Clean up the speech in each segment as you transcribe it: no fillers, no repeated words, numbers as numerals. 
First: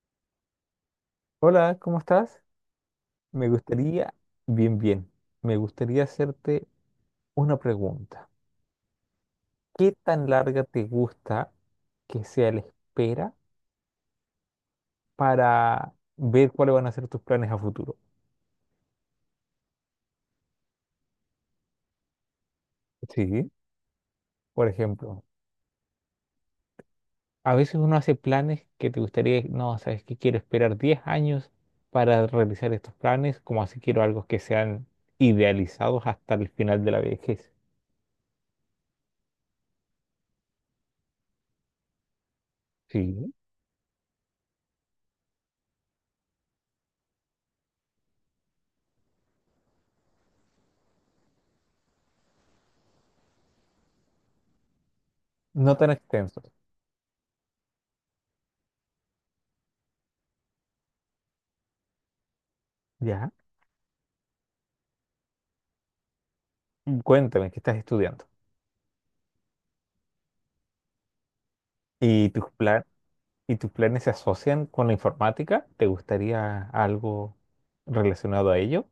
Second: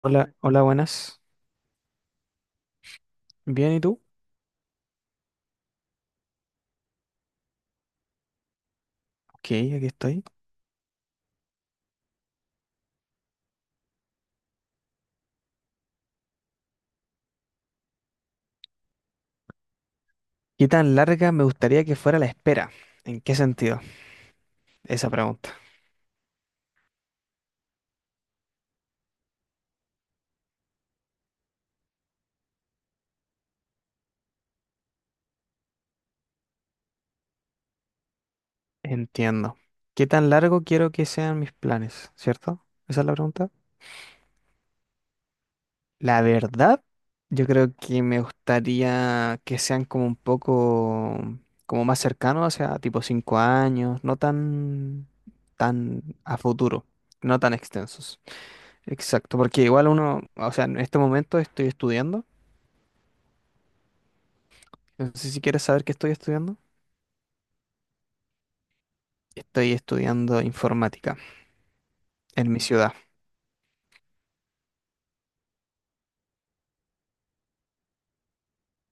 Hola, hola, buenas. Hola, ¿cómo estás? Me Bien, ¿y tú? gustaría, bien, bien, me gustaría hacerte una pregunta. Ok, aquí ¿Qué estoy. tan larga te gusta que sea la espera para ver cuáles van a ser tus planes a futuro? ¿Qué tan larga me gustaría que fuera la espera? ¿En qué Sí. sentido? Por Esa ejemplo, pregunta. a veces uno hace planes que te gustaría, no, sabes que quiero esperar 10 años para realizar estos planes, como así quiero algo que sean idealizados hasta el final de la vejez. Entiendo. ¿Qué tan largo quiero que sean mis planes? ¿Cierto? Esa es la Sí. pregunta. La verdad, yo creo que me gustaría que sean como un poco, como más cercanos, o sea, tipo 5 años, no tan, No tan tan a extensos. futuro, no tan extensos. Exacto, porque igual uno, o sea, en este momento estoy estudiando. Ya. No sé si quieres saber qué estoy estudiando. Cuéntame, ¿qué estás estudiando? Estoy estudiando informática ¿Y tus en mi planes? ciudad. ¿Y tus planes se asocian con la informática? ¿Te gustaría algo relacionado a ello?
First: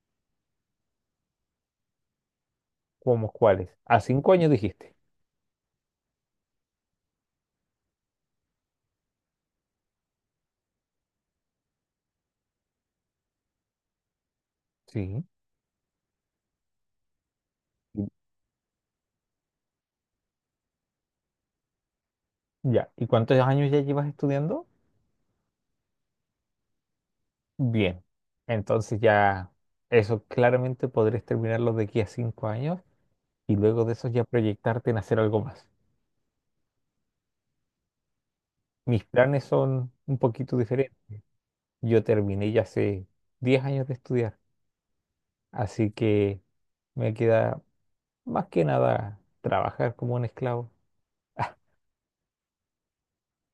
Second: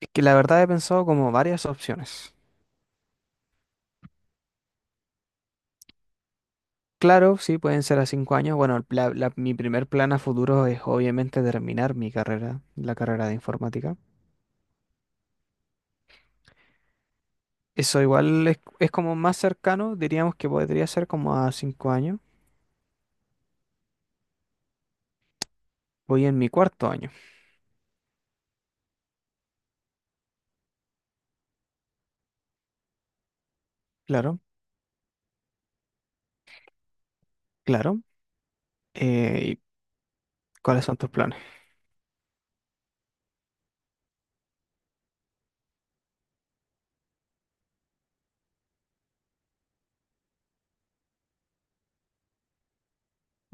Es que la verdad he pensado como varias opciones. ¿Cómo cuáles? A 5 años dijiste. Claro, sí, pueden ser a 5 años. Bueno, mi primer plan a futuro es obviamente terminar mi carrera, la carrera de informática. Sí. Eso Y- igual es como más cercano, diríamos que podría ser como a 5 años. Ya. ¿Y cuántos años ya llevas estudiando? Voy en mi cuarto año. Bien. Entonces ya eso claramente podrías terminarlo de aquí a 5 años y luego de eso ya Claro, proyectarte en hacer algo más. claro. Mis planes Eh, ¿y son un poquito ¿Cuáles diferentes. son tus planes? Yo terminé ya hace 10 años de estudiar, así que me queda más que nada trabajar como un esclavo.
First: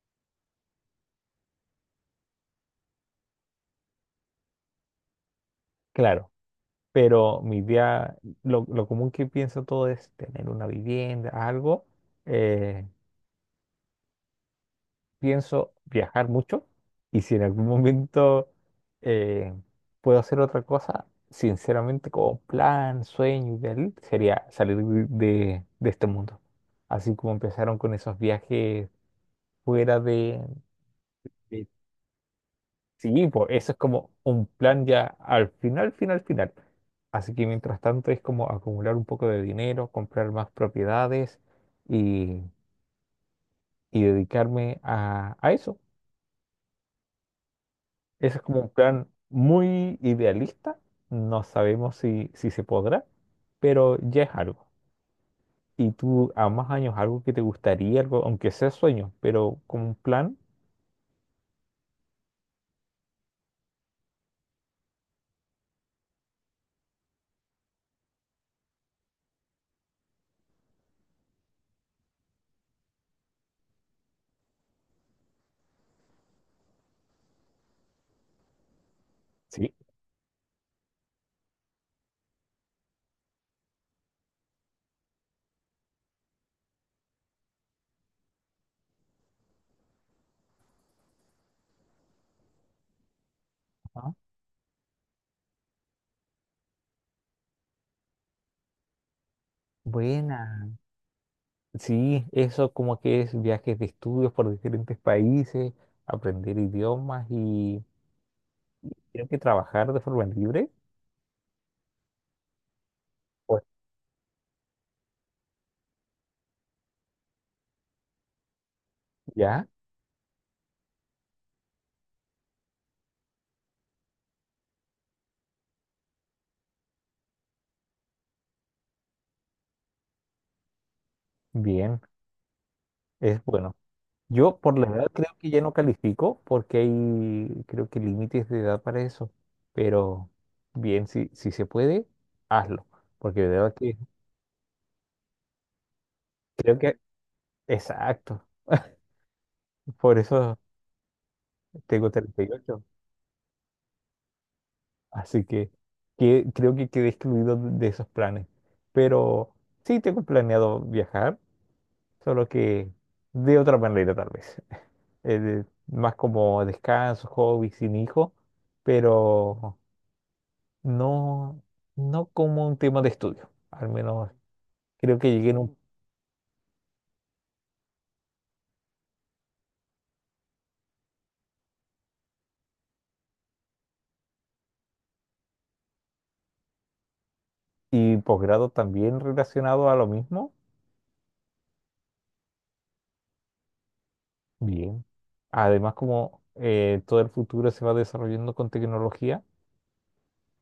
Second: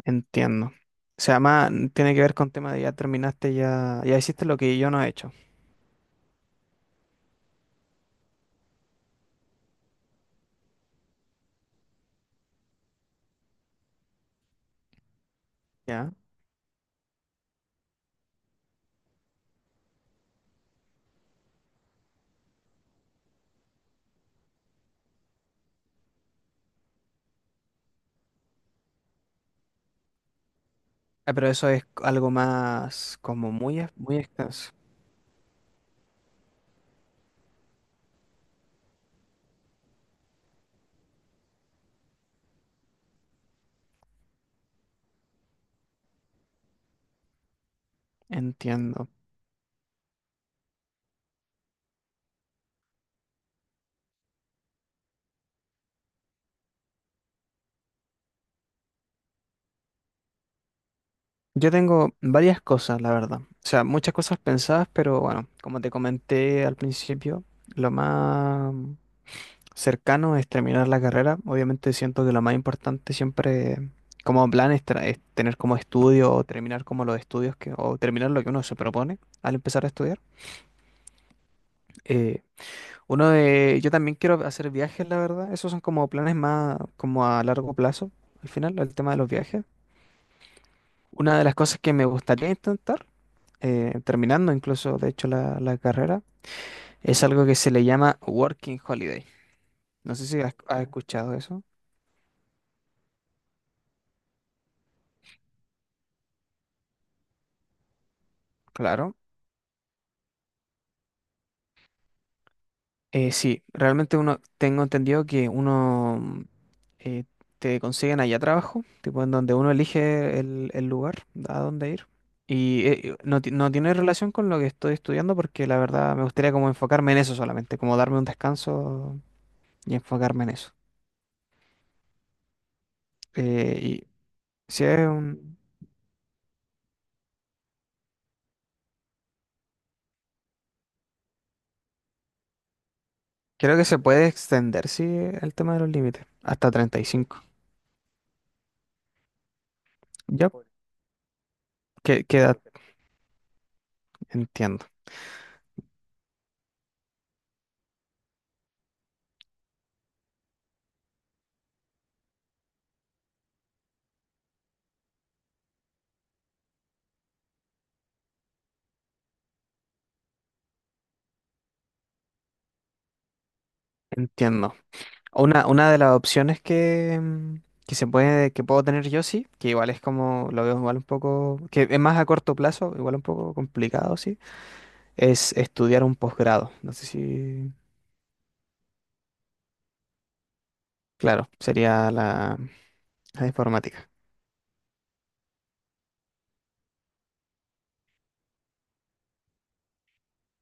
Entiendo. O sea, más tiene que ver con tema de ya terminaste, ya hiciste lo que yo no he hecho. Claro, pero mi idea, lo común que pienso todo es tener una vivienda, algo. eh, Pienso ¿Ya? viajar mucho y si en algún momento eh, puedo hacer otra cosa, sinceramente como plan, sueño ideal, sería salir de este mundo. Así como empezaron con esos viajes fuera Ah, pero de- eso es algo más Sí, pues como eso es muy, ex- como muy un extenso. plan ya al final, final, final. Así que mientras tanto es como acumular un poco de dinero, comprar más propiedades y, y dedicarme a eso. Ese es como un plan Entiendo. muy idealista. No sabemos si se podrá, pero ya es algo. ¿Y tú a más años algo que te gustaría, algo, aunque sea sueño, pero como un plan? Yo tengo varias cosas, la verdad. O sea, muchas cosas pensadas, pero bueno, como te comenté al principio, lo más cercano es terminar la carrera. Obviamente siento que lo más importante siempre como plan es tener como estudio o terminar como los estudios que, o terminar lo que uno se propone al Sí. empezar a estudiar. Eh, yo también quiero hacer viajes, la verdad. Esos son como planes más como a largo plazo, al final, el tema de los viajes. Una de las cosas que me gustaría intentar, Ajá. terminando incluso, de hecho, la carrera, es algo que se le llama Working Holiday. No sé si has, Buena. has escuchado eso. Sí, eso como que es viajes de estudios por diferentes países, aprender idiomas y Claro. creo que trabajar de forma libre. Pues Sí, realmente uno, tengo entendido que uno eh, te consiguen allá trabajo, tipo en donde ya. uno elige el lugar a dónde ir. No, no tiene relación con lo que estoy estudiando porque la verdad me gustaría como enfocarme en eso solamente, como darme un descanso y enfocarme en eso. Bien, es bueno. Y Yo por si la es edad creo que un- ya no califico porque hay, creo que límites de edad para eso. Pero bien, si se puede, hazlo. Porque de verdad creo que que se puede extender, sí, el tema de los límites, hasta creo que, 35. exacto. Por Ya, eso tengo que treinta y queda, ocho entiendo, Así que creo que quedé excluido de esos planes. Pero sí tengo planeado viajar, solo que de otra manera tal vez. Más como descanso, hobby, sin hijo. Pero... no, no como un tema de estudio. Al menos entiendo. creo que llegué en Una, un una de las opciones que, que se puede, que puedo tener yo sí, que igual es como, lo veo igual un poco, que es más a corto plazo, igual un poco complicado, sí, es estudiar un posgrado. No sé si, y posgrado también relacionado a lo mismo. claro, sería la informática. Bien. Además, como todo el futuro se va desarrollando con tecnología,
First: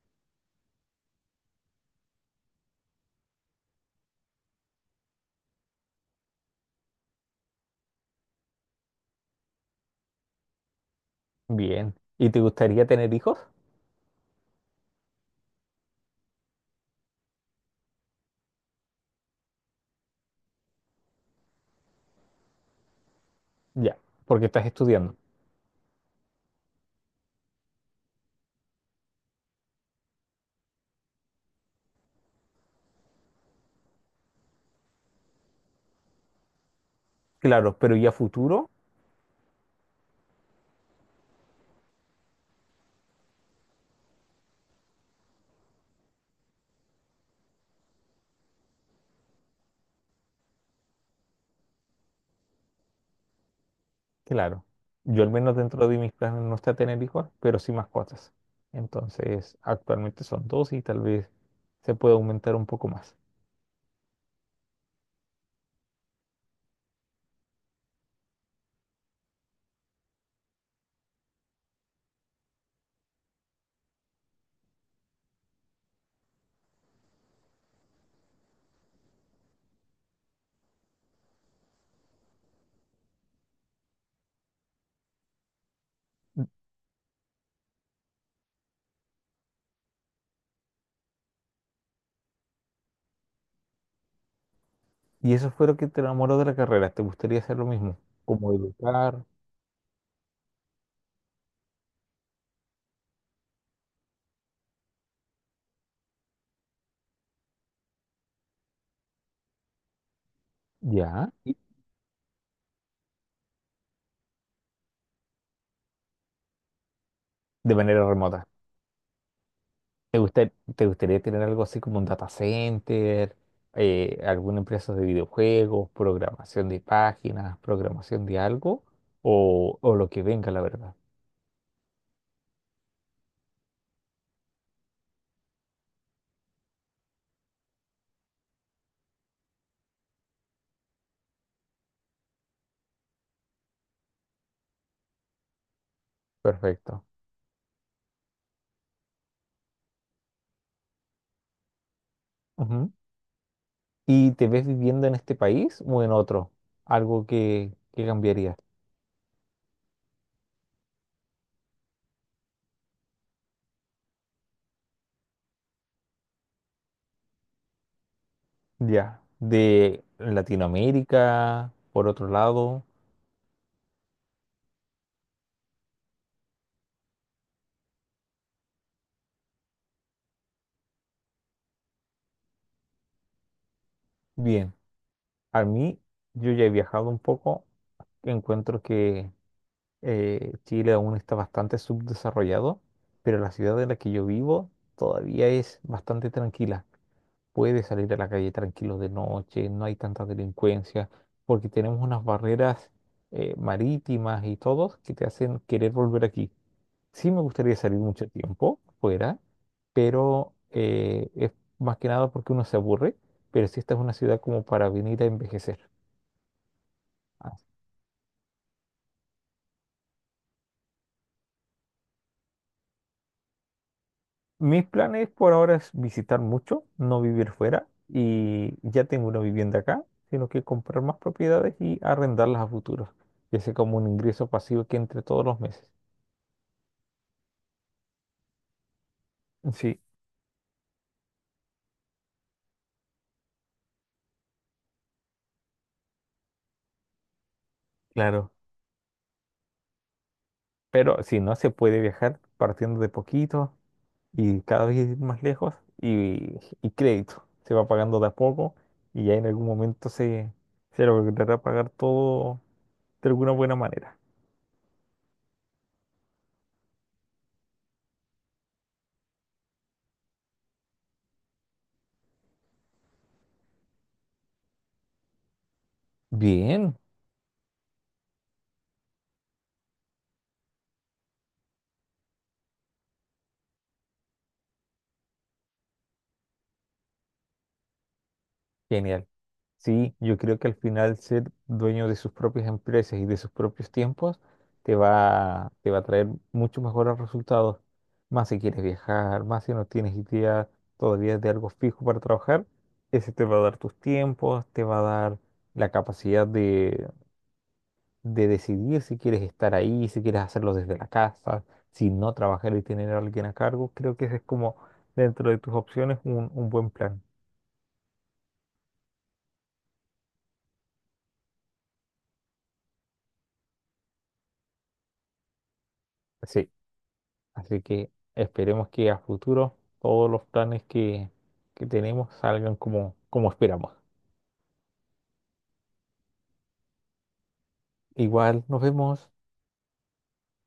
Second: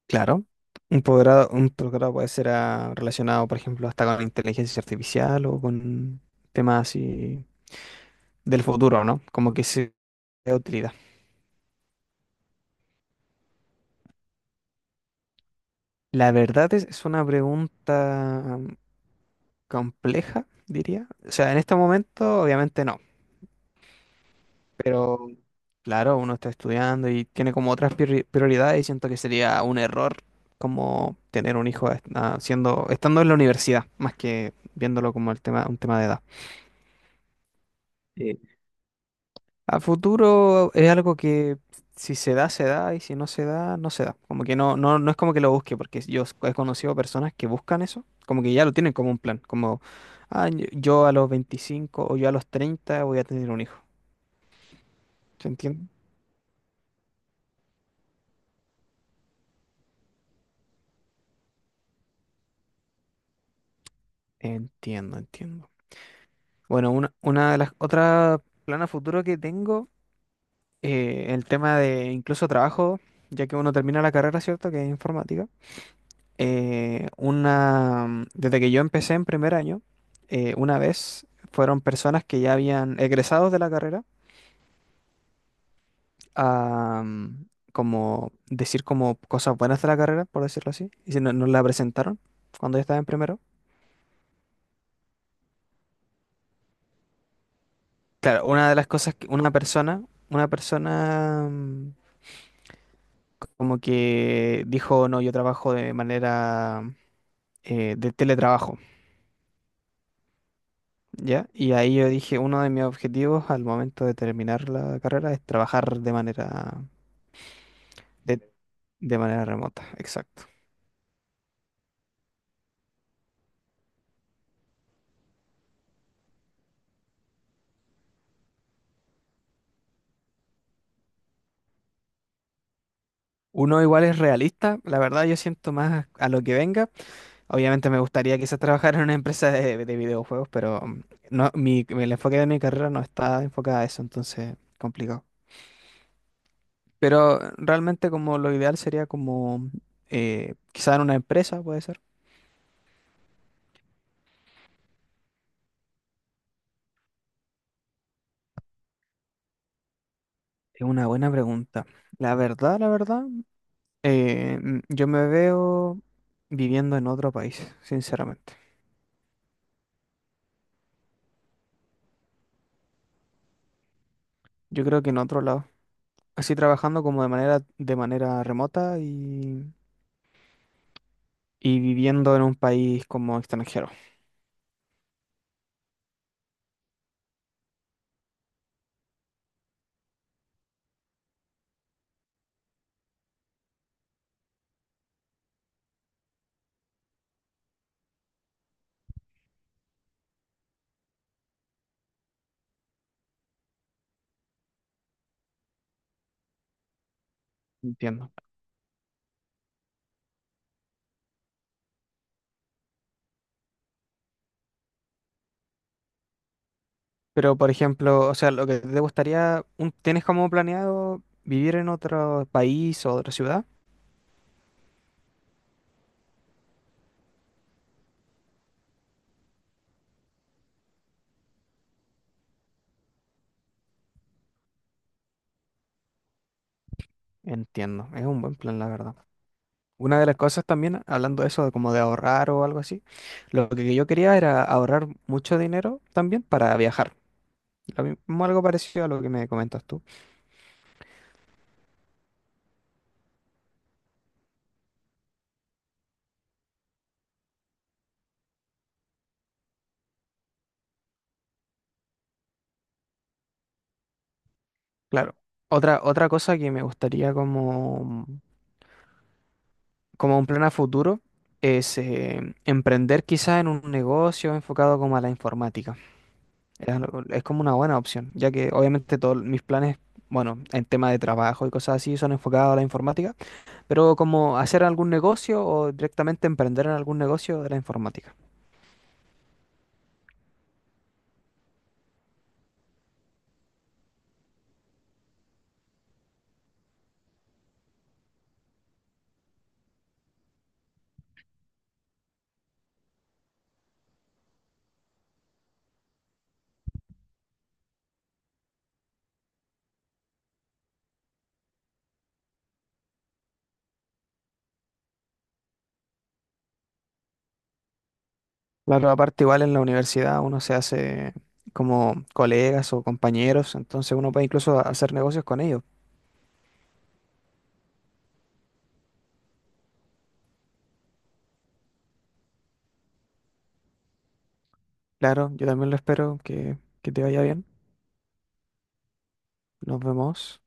Claro. Un posgrado puede ser relacionado, por ejemplo, hasta con inteligencia artificial o con temas así del futuro, ¿no? Como que sea de utilidad. bien. ¿Y te gustaría tener hijos? La verdad es una pregunta compleja, diría. O sea, en este momento, obviamente no, Ya, porque estás estudiando. pero claro, uno está estudiando y tiene como otras prioridades y siento que sería un error como tener un hijo siendo, estando en la universidad, más que viéndolo como el tema, un tema de edad. Claro, pero ¿y a Sí. futuro? A futuro es algo que si se da, se da, y si no se da, no se da. Como que no, no, no es como que lo busque, porque yo he conocido personas que buscan eso, como que ya lo tienen como un plan, como yo a los 25 o yo a los 30 voy a tener un hijo. Claro. Yo al ¿Se menos dentro entiende? de mis planes no está tener hijos, pero sí mascotas. Entonces, actualmente son dos y tal vez se puede aumentar un poco más. Entiendo, entiendo. Bueno, una de las otras planes futuro que tengo, el tema de incluso trabajo, ya que uno termina la carrera, ¿cierto? Que es informática. Desde que yo empecé en primer año, una vez fueron personas que ya habían egresados de la carrera a como decir como cosas buenas de la carrera, por decirlo así, y si no, nos la presentaron cuando yo estaba en primero. Y eso fue lo que te enamoró de la carrera. ¿Te gustaría hacer lo mismo? Claro, Como una de las cosas educar, que una persona como que dijo, no, yo trabajo de manera de teletrabajo, ya, ¿ya? y Y ahí yo dije, uno de mis objetivos al momento de terminar la carrera es trabajar de manera de, remota. de manera remota, exacto. Te gustaría tener algo así como un data center, alguna empresa de videojuegos, programación de páginas, programación de algo? O lo que venga, la verdad. Uno igual es realista, la verdad yo siento más a lo que venga. Obviamente me gustaría quizás trabajar en una empresa de videojuegos, pero no, mi, el enfoque de mi carrera no está enfocado a eso, entonces complicado. Perfecto. Pero realmente como lo ideal sería como quizá en una empresa, puede ser. Ujú. ¿Y te ves viviendo en este país o en otro? Algo que cambiaría. Es una buena pregunta. La verdad, yo me veo viviendo en otro país, sinceramente. Ya. De Latinoamérica, por otro lado. Yo creo que en otro lado. Así trabajando como de manera remota y viviendo en un país como extranjero. Bien. A mí, yo ya he viajado un poco, encuentro que Chile aún está bastante subdesarrollado, pero la ciudad en la que yo vivo todavía es bastante tranquila. Puedes salir a la calle tranquilo de noche, no hay tanta delincuencia, porque tenemos unas barreras marítimas y todo que te hacen querer volver aquí. Sí me gustaría salir mucho Entiendo. tiempo fuera, pero es más que nada porque uno se aburre, pero sí esta es una ciudad como para venir a envejecer. Pero, por ejemplo, o sea, lo que te gustaría, ¿tienes como planeado vivir en otro país o otra ciudad? Mis planes por ahora es visitar mucho, no vivir fuera y ya tengo una vivienda acá, sino que comprar más propiedades y arrendarlas a futuro, que sea como un ingreso pasivo que entre todos los meses. Entiendo, es un buen plan, la verdad. Sí, Una de las cosas también, hablando de eso, de como de ahorrar o algo así, lo que yo quería era ahorrar mucho dinero también para viajar. Lo mismo, claro. algo parecido a lo que me comentas tú. Pero si no, se puede viajar partiendo de poquito y cada vez ir más lejos y, y crédito. Se va pagando de a poco y ya en algún momento se logrará pagar todo de alguna buena manera. Claro. Otra cosa que me gustaría como un plan a futuro es emprender quizás en un negocio enfocado como a la informática. Bien, Es, como una buena opción, ya que obviamente todos mis planes, bueno, en tema de trabajo y cosas así son enfocados a la informática. Pero como hacer algún negocio o directamente emprender en algún negocio de la informática. genial. Sí, yo creo que al final ser dueño de sus propias empresas y de sus propios tiempos te va a traer muchos mejores resultados. Más si quieres viajar, más si no tienes idea todavía de algo fijo para trabajar, ese te va a dar tus tiempos, te va a dar la capacidad de decidir si quieres estar ahí, si quieres hacerlo desde la casa, si no trabajar y tener a alguien a cargo. Creo que ese es como dentro de tus opciones un buen plan. Claro, aparte igual en la universidad uno se hace como colegas o compañeros, entonces uno puede incluso hacer negocios con ellos. Sí. Así que esperemos que a futuro todos los planes que tenemos salgan como, como esperamos. Claro, yo también lo espero que, te vaya bien. Igual nos vemos. Nos vemos.